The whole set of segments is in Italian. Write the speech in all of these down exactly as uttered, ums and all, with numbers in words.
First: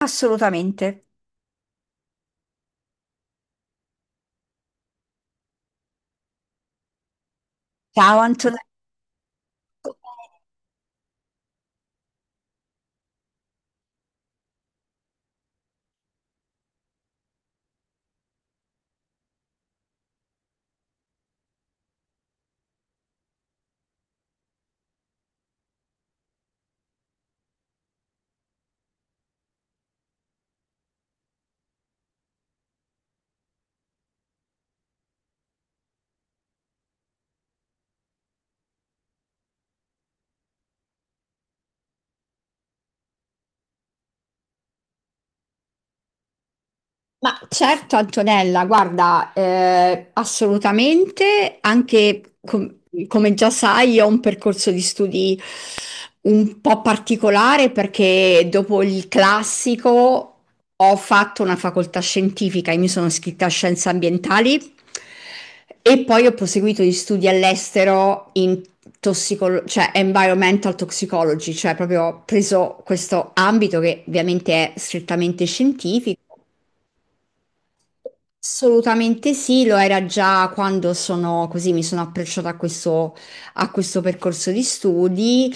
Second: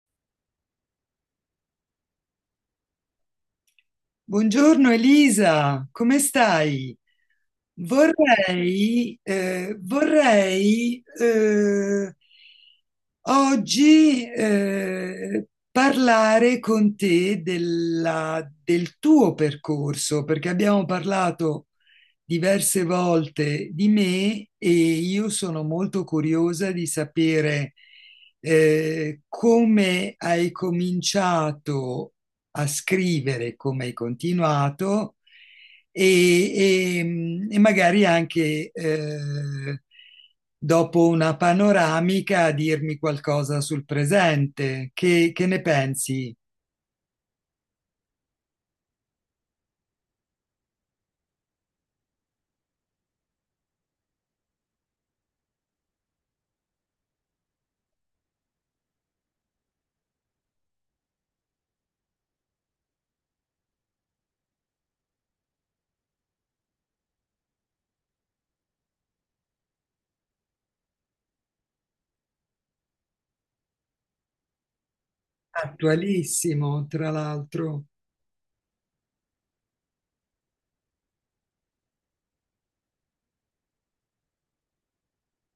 Assolutamente. Buongiorno Elisa, come stai? Ciao Antonella. Vorrei, eh, vorrei eh, oggi eh, parlare con te della- del tuo percorso, perché abbiamo parlato diverse volte di me e io sono molto curiosa di sapere eh, come hai cominciato a scrivere come hai continuato e, e- e magari anche eh, dopo una panoramica a dirmi qualcosa sul presente. Che, che ne pensi? Ma certo Antonella, guarda, eh, assolutamente, anche com- come già sai, io ho un percorso di studi un po' particolare perché dopo il classico ho fatto una facoltà scientifica e mi sono iscritta a scienze ambientali e poi ho proseguito gli studi all'estero in tossicolo- cioè environmental toxicology, cioè proprio ho preso questo ambito che ovviamente è strettamente scientifico. Attualissimo, tra l'altro. Assolutamente sì, lo era già quando sono così, mi sono approcciata a questo, a questo percorso di studi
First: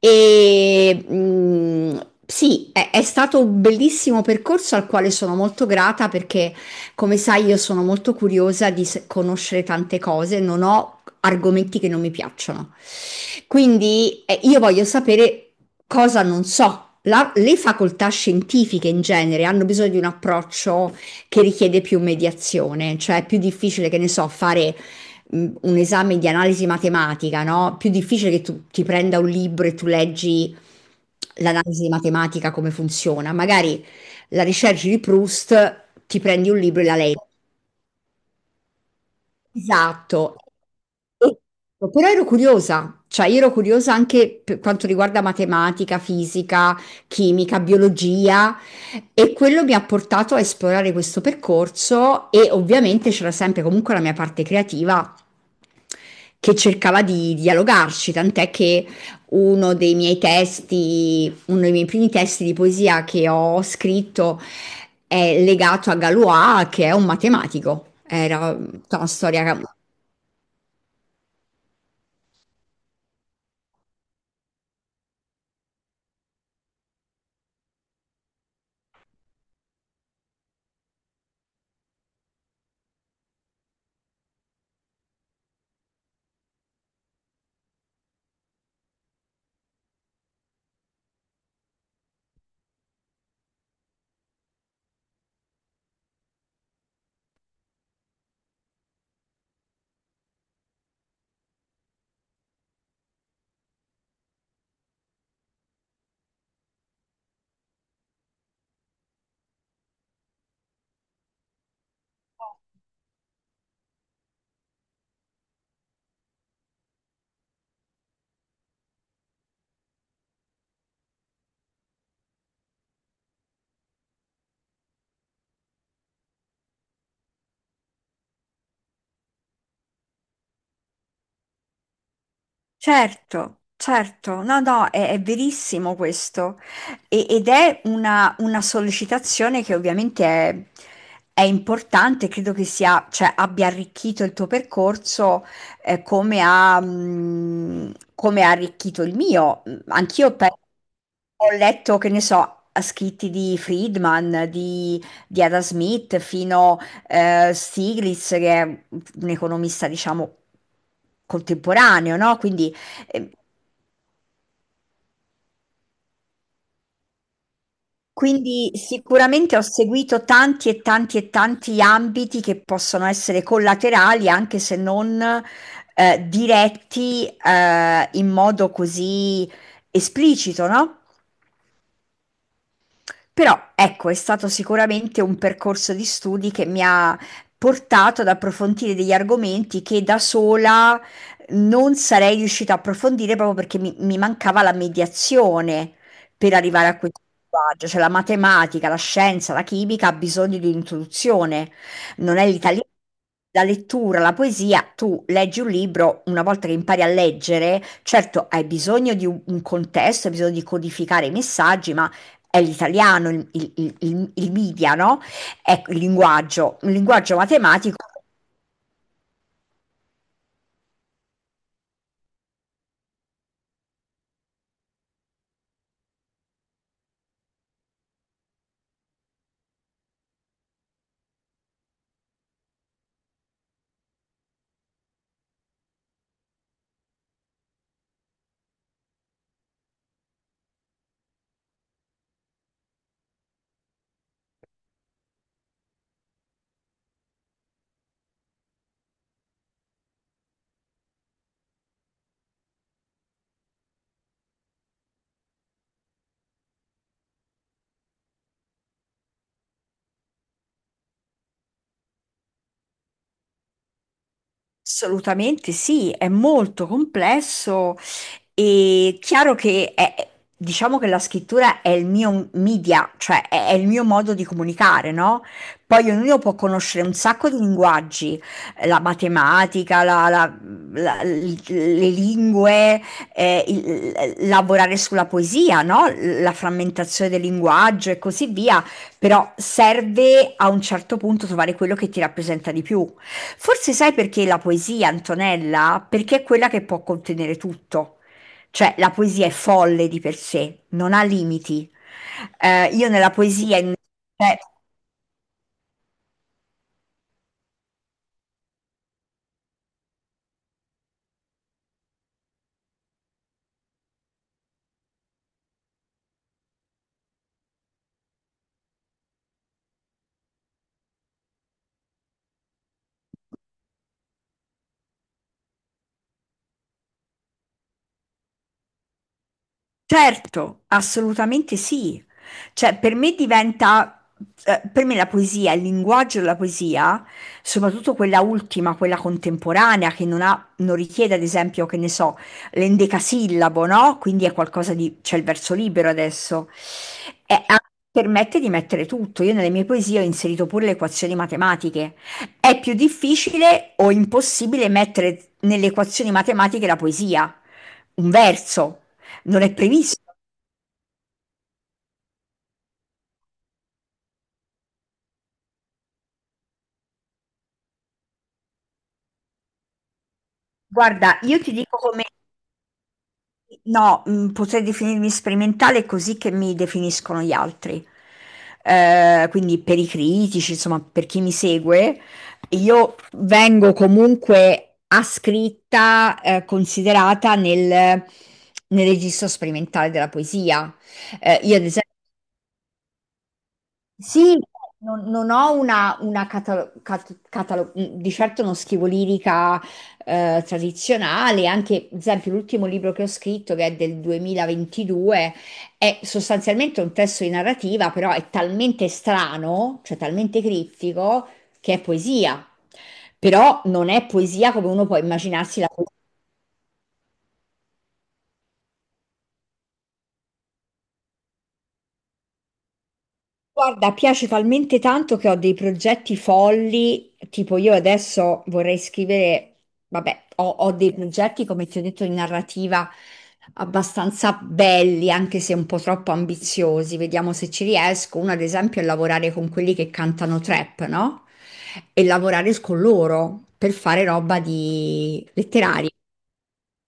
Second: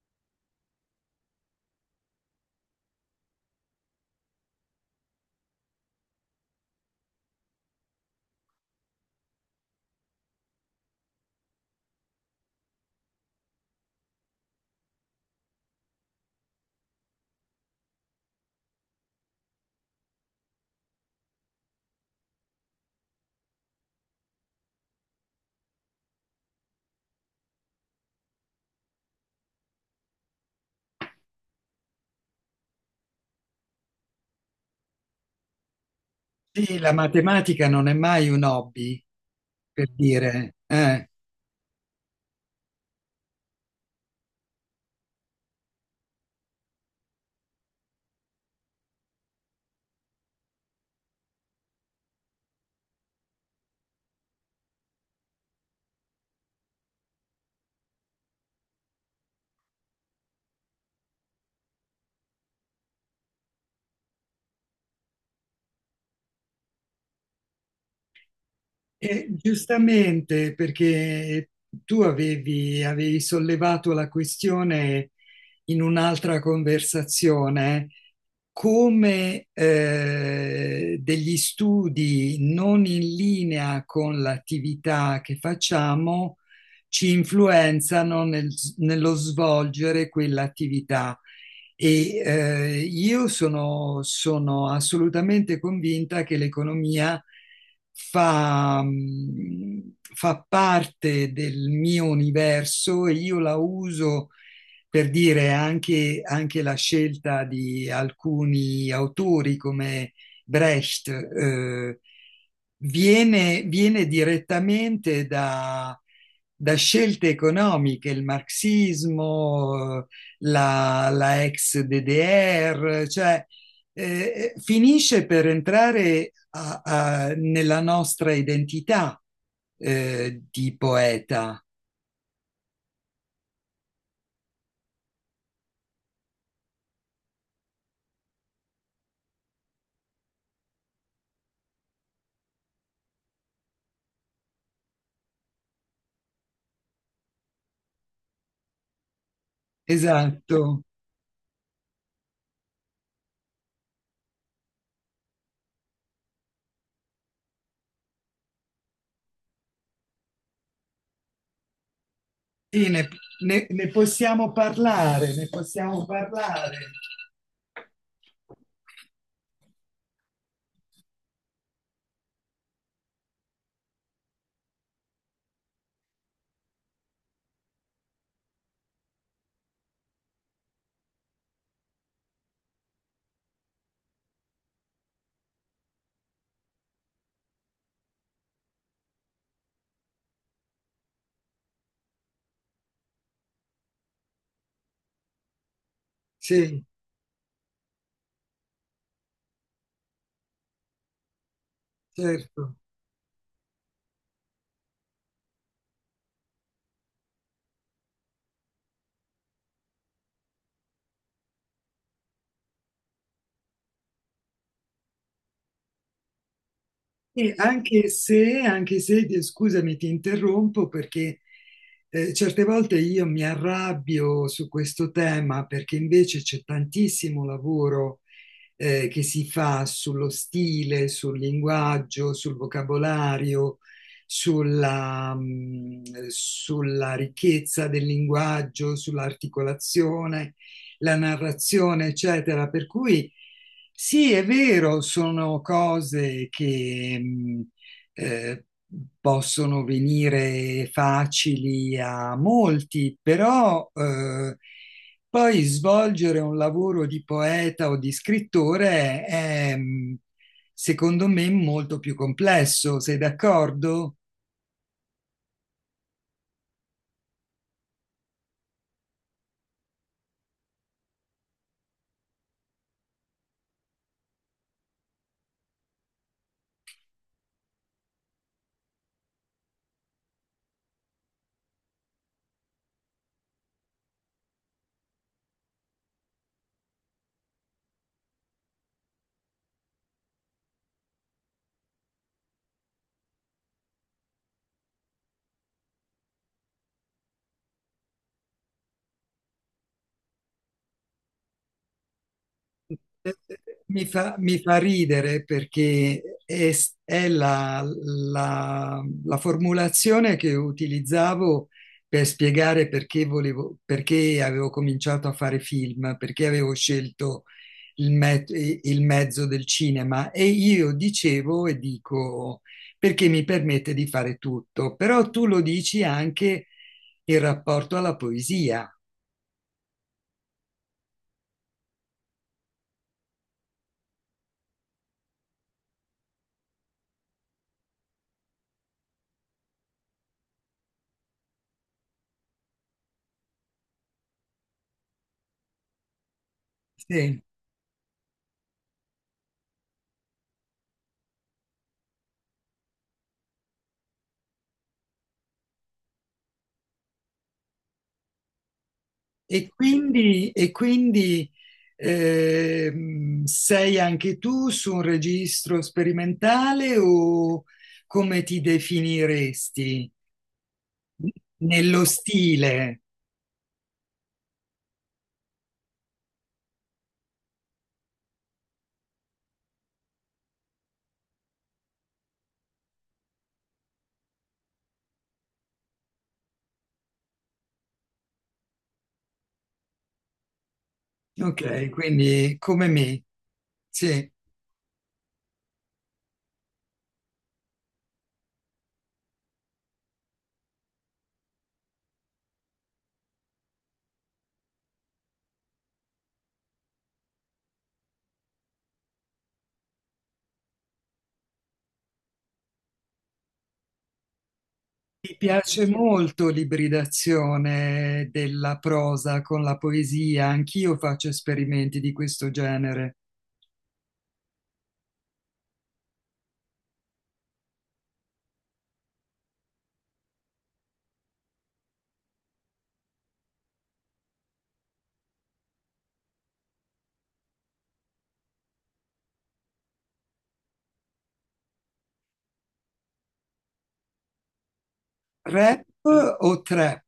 e mh, sì, è, è stato un bellissimo percorso al quale sono molto grata perché, come sai, io sono molto curiosa di se- conoscere tante cose, non ho argomenti che non mi piacciono. Quindi eh, io voglio sapere cosa non so. La- le facoltà scientifiche in genere hanno bisogno di un approccio che richiede più mediazione, cioè è più difficile, che ne so, fare mh, un esame di analisi matematica, no? Più difficile che tu ti prenda un libro e tu leggi l'analisi matematica come funziona. Magari la ricerca di Proust ti prendi un Sì, libro e la la leggi. matematica non è mai un hobby, per Esatto. dire. eh. Però ero curiosa, cioè io ero curiosa anche per quanto riguarda matematica, fisica, chimica, biologia, e quello mi ha portato a esplorare questo percorso, e ovviamente c'era sempre comunque la mia parte creativa che cercava di dialogarci, tant'è che uno dei miei testi uno dei miei primi testi di poesia che ho scritto è legato a Galois, che è un matematico. Era tutta una Eh, storia. giustamente, perché tu avevi, avevi sollevato la questione in un'altra conversazione, come eh, degli studi non in linea con l'attività che facciamo ci influenzano nel- nello svolgere quell'attività. E eh, io sono, sono assolutamente convinta che l'economia fa, mh, fa parte del mio universo e io la uso per dire anche, anche la scelta di alcuni autori come Brecht, eh, viene, viene direttamente da, da scelte economiche, il marxismo, la, la ex D D R, cioè eh, eh, finisce per entrare a, a, nella nostra identità eh, di poeta. Certo, certo, no, no, è, è verissimo questo. E- ed è una, una sollecitazione che ovviamente è, è importante, credo che sia, cioè, abbia arricchito il tuo percorso, eh, come ha, mh, come ha arricchito il mio. Anch'io pe- Esatto. ho letto, che ne so, scritti di Friedman, di, di Ada Smith, fino eh, Stiglitz, che è un economista, diciamo, contemporaneo, no? Quindi Sì, ne, Ehm, ne, ne possiamo parlare, ne possiamo parlare. quindi sicuramente ho seguito tanti e tanti e tanti ambiti che possono essere collaterali, anche se non, ehm, diretti, ehm, in modo così esplicito, no? Però ecco, è stato sicuramente un percorso di studi che mi ha portato ad approfondire degli argomenti che da sola non sarei riuscita a approfondire proprio perché mi, mi mancava la mediazione per Sì, arrivare a questo linguaggio. Cioè la matematica, la scienza, la chimica ha bisogno di un'introduzione, non è certo. l'italiano. La lettura, la poesia, tu leggi un libro, una volta che impari a leggere, certo hai bisogno di un un contesto, hai bisogno di codificare i messaggi, ma è l'italiano, il, il- il- il media, no? Ecco, il linguaggio, un linguaggio Sì, matematico. anche se, anche se, ti- scusami, ti interrompo perché eh, certe volte io mi arrabbio su questo tema perché invece c'è tantissimo lavoro eh, che si fa sullo stile, sul linguaggio, sul vocabolario, sulla, mh, sulla ricchezza del linguaggio, sull'articolazione, la narrazione, eccetera. Per cui sì, è vero, sono cose che... mh, eh, possono venire facili a molti, però eh, poi svolgere un lavoro di poeta o di scrittore è, mh, secondo me, molto più complesso. Sei d'accordo? Assolutamente sì, è molto complesso e chiaro che è- diciamo che la scrittura è il mio media, cioè è, è il mio modo di comunicare, no? Poi ognuno può conoscere un sacco di linguaggi, eh, la matematica, la- la- la- l- le lingue, eh, il- lavorare sulla poesia, no? La frammentazione del linguaggio e così via. Però serve a un certo punto trovare quello che ti rappresenta di più. Forse sai perché la poesia, Antonella? Perché è quella che può contenere tutto. Cioè, la poesia è folle di per sé, non ha limiti. Eh, io nella poesia... in- Mi fa, mi cioè, fa ridere perché è, è la, la- la formulazione che utilizzavo per spiegare perché volevo, perché avevo cominciato a fare film, perché avevo scelto il, me- il mezzo del cinema e io dicevo e dico perché mi permette di fare tutto, però tu lo dici anche in rapporto alla poesia. certo, assolutamente sì. Cioè, per me diventa, eh, per me la poesia, il linguaggio della poesia, soprattutto quella ultima, quella contemporanea, che non ha, non richiede, ad esempio, che ne so, l'endecasillabo, no? Quindi è qualcosa di, c'è il verso libero adesso, Sì. e ha- permette di mettere tutto. Io nelle mie poesie ho inserito pure le equazioni matematiche. È più difficile o impossibile mettere nelle equazioni matematiche la poesia, un verso. Non E è previsto. quindi, e quindi ehm, sei anche tu su un registro sperimentale o come ti definiresti? Guarda, io ti dico Nello come... stile, No, mh, potrei definirmi sperimentale così che mi definiscono gli altri. Eh, quindi per i critici, insomma, per chi mi segue, io vengo comunque ascritta, eh, considerata nel, nel registro sperimentale della poesia. Eh, io, ad ok, esempio, quindi come me, sì. sì, non, non ho una, una catalo- cat- catalo- mhmm, di certo uno schivo lirica eh, tradizionale, anche ad esempio l'ultimo libro che ho scritto, che è del duemilaventidue, è sostanzialmente un testo di narrativa, però è talmente strano, cioè talmente criptico, che è poesia. Però non è poesia come uno può Mi immaginarsi piace la poesia. molto l'ibridazione della prosa con la poesia, anch'io faccio esperimenti di questo genere. Guarda, piace talmente tanto che ho dei progetti folli, tipo io adesso vorrei scrivere, vabbè, ho, ho dei progetti, come ti ho detto, di narrativa abbastanza belli, anche se un po' troppo ambiziosi, vediamo se ci riesco. Uno, ad esempio, è lavorare con quelli che cantano trap, no? E lavorare con loro per fare roba di letteraria. Rap o trap?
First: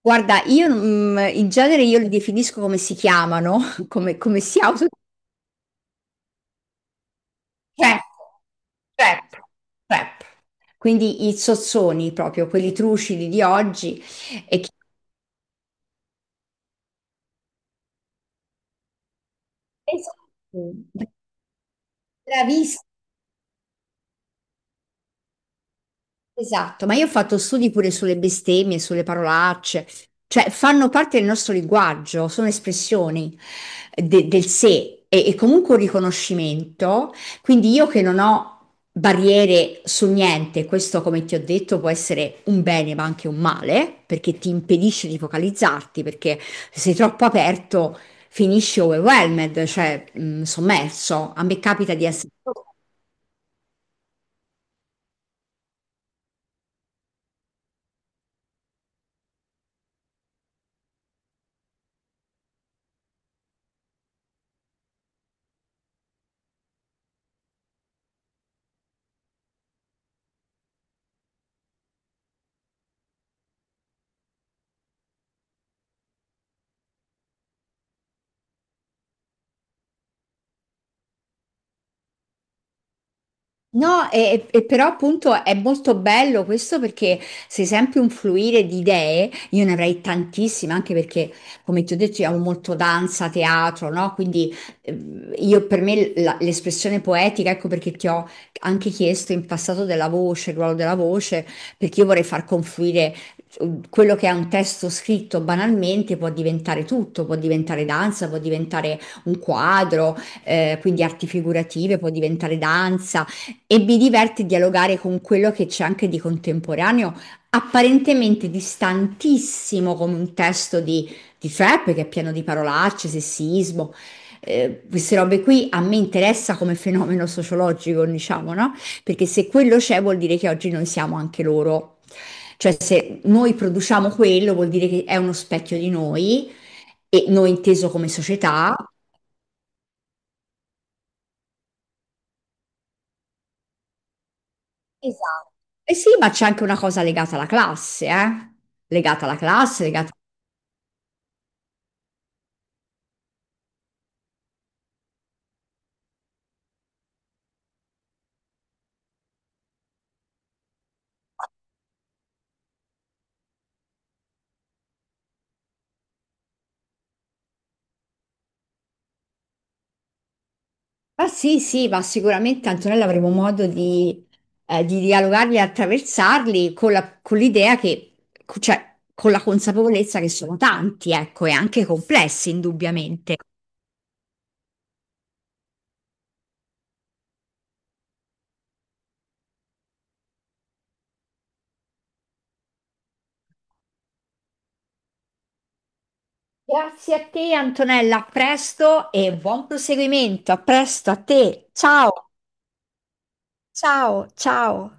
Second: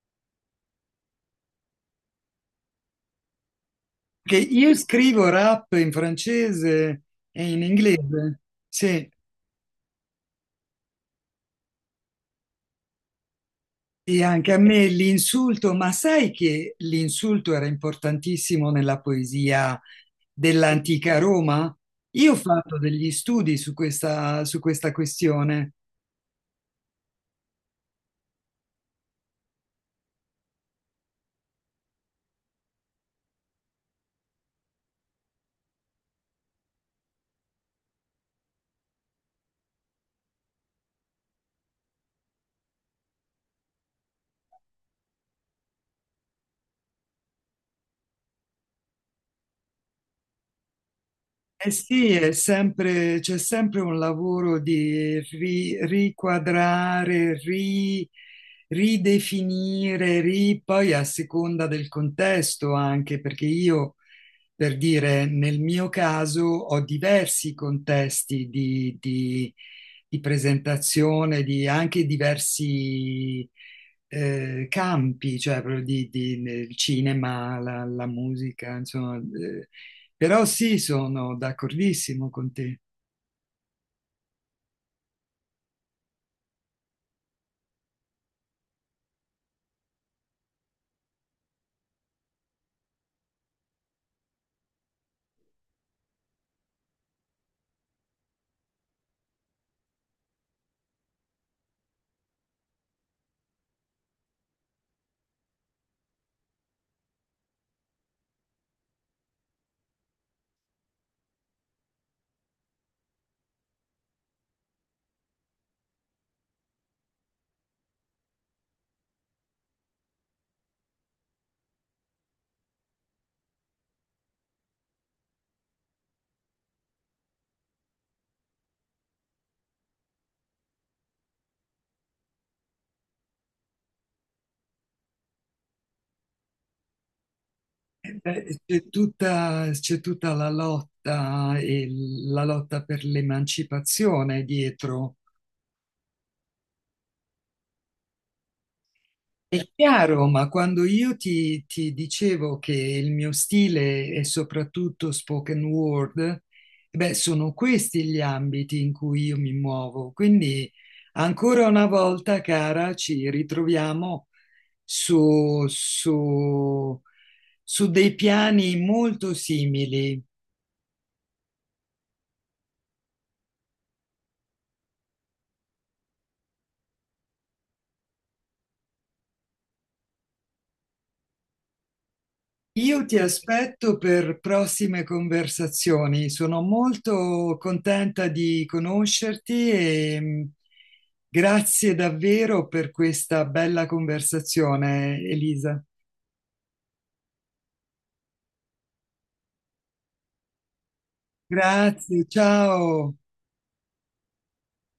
Guarda, io mm, in genere io li definisco come si chiamano, come, Che come si io auto. scrivo rap in francese e in Trap, inglese, sì, trap, trap. Quindi i sozzoni proprio, quelli trucidi di oggi. e anche a E chi me l'insulto, ma sai che l'insulto era importantissimo nella poesia pensa- dell'antica Roma? Io ho fatto bravissima, degli studi su questa, su questa questione. esatto, ma io ho fatto studi pure sulle bestemmie, sulle parolacce, cioè fanno parte del nostro linguaggio, sono espressioni eh, de- del sé e, e comunque un riconoscimento. Quindi io che non ho barriere su niente, questo come ti ho detto può essere un bene ma anche un male, perché ti impedisce di focalizzarti, perché se sei troppo aperto finisci overwhelmed, cioè mh, sommerso. A me Eh capita di sì, essere è sempre- c'è sempre un lavoro di ri- riquadrare, ri- ridefinire, ri- poi a seconda del contesto anche, perché io per dire, nel mio caso ho diversi contesti di, di- di presentazione, di anche diversi eh, campi, cioè proprio di, di- nel cinema, la, la musica, insomma. eh, però sì, sono d'accordissimo con te. no, e, e- e però appunto è molto bello questo perché sei sempre un fluire di idee, io ne avrei tantissime, anche perché come ti ho detto io amo molto danza, teatro, no? Quindi ehm, io per me la- l'espressione poetica, ecco perché ti ho anche chiesto in passato della voce, il ruolo della voce, perché io vorrei far confluire eh, quello che è un testo scritto banalmente, può diventare tutto, può diventare danza, può diventare un quadro, eh, quindi arti figurative, può diventare danza. E mi diverte dialogare con quello che c'è anche di contemporaneo, apparentemente distantissimo come un testo di, di trap che è pieno di parolacce, sessismo. Eh, queste robe qui a me interessa come fenomeno sociologico, diciamo, no? Perché se quello c'è vuol dire che oggi noi siamo anche loro. Cioè se noi produciamo quello vuol dire che è uno specchio di noi e noi inteso come Eh, beh, società. c'è tutta, c'è tutta la lotta e la lotta per l'emancipazione dietro. Esatto. Eh sì, ma c'è anche una cosa legata alla classe, eh? Legata alla È classe, legata... chiaro, ma quando io ti, ti dicevo che il mio stile è soprattutto spoken word, beh, sono questi gli ambiti in cui io mi muovo. Quindi, ancora una volta, cara, ci ritroviamo su, su su dei piani molto simili. Ah sì, sì, ma sicuramente Antonella avremo modo di, eh, di dialogarli e attraversarli con la- con l'idea che, cioè, con la consapevolezza che sono tanti, ecco, e anche complessi, Io ti indubbiamente. aspetto per prossime conversazioni. Sono molto contenta di conoscerti e mh, grazie davvero per questa bella conversazione, Elisa. Grazie a te, Antonella, a presto e buon proseguimento. A presto a te. Ciao, Grazie, ciao. ciao, ciao.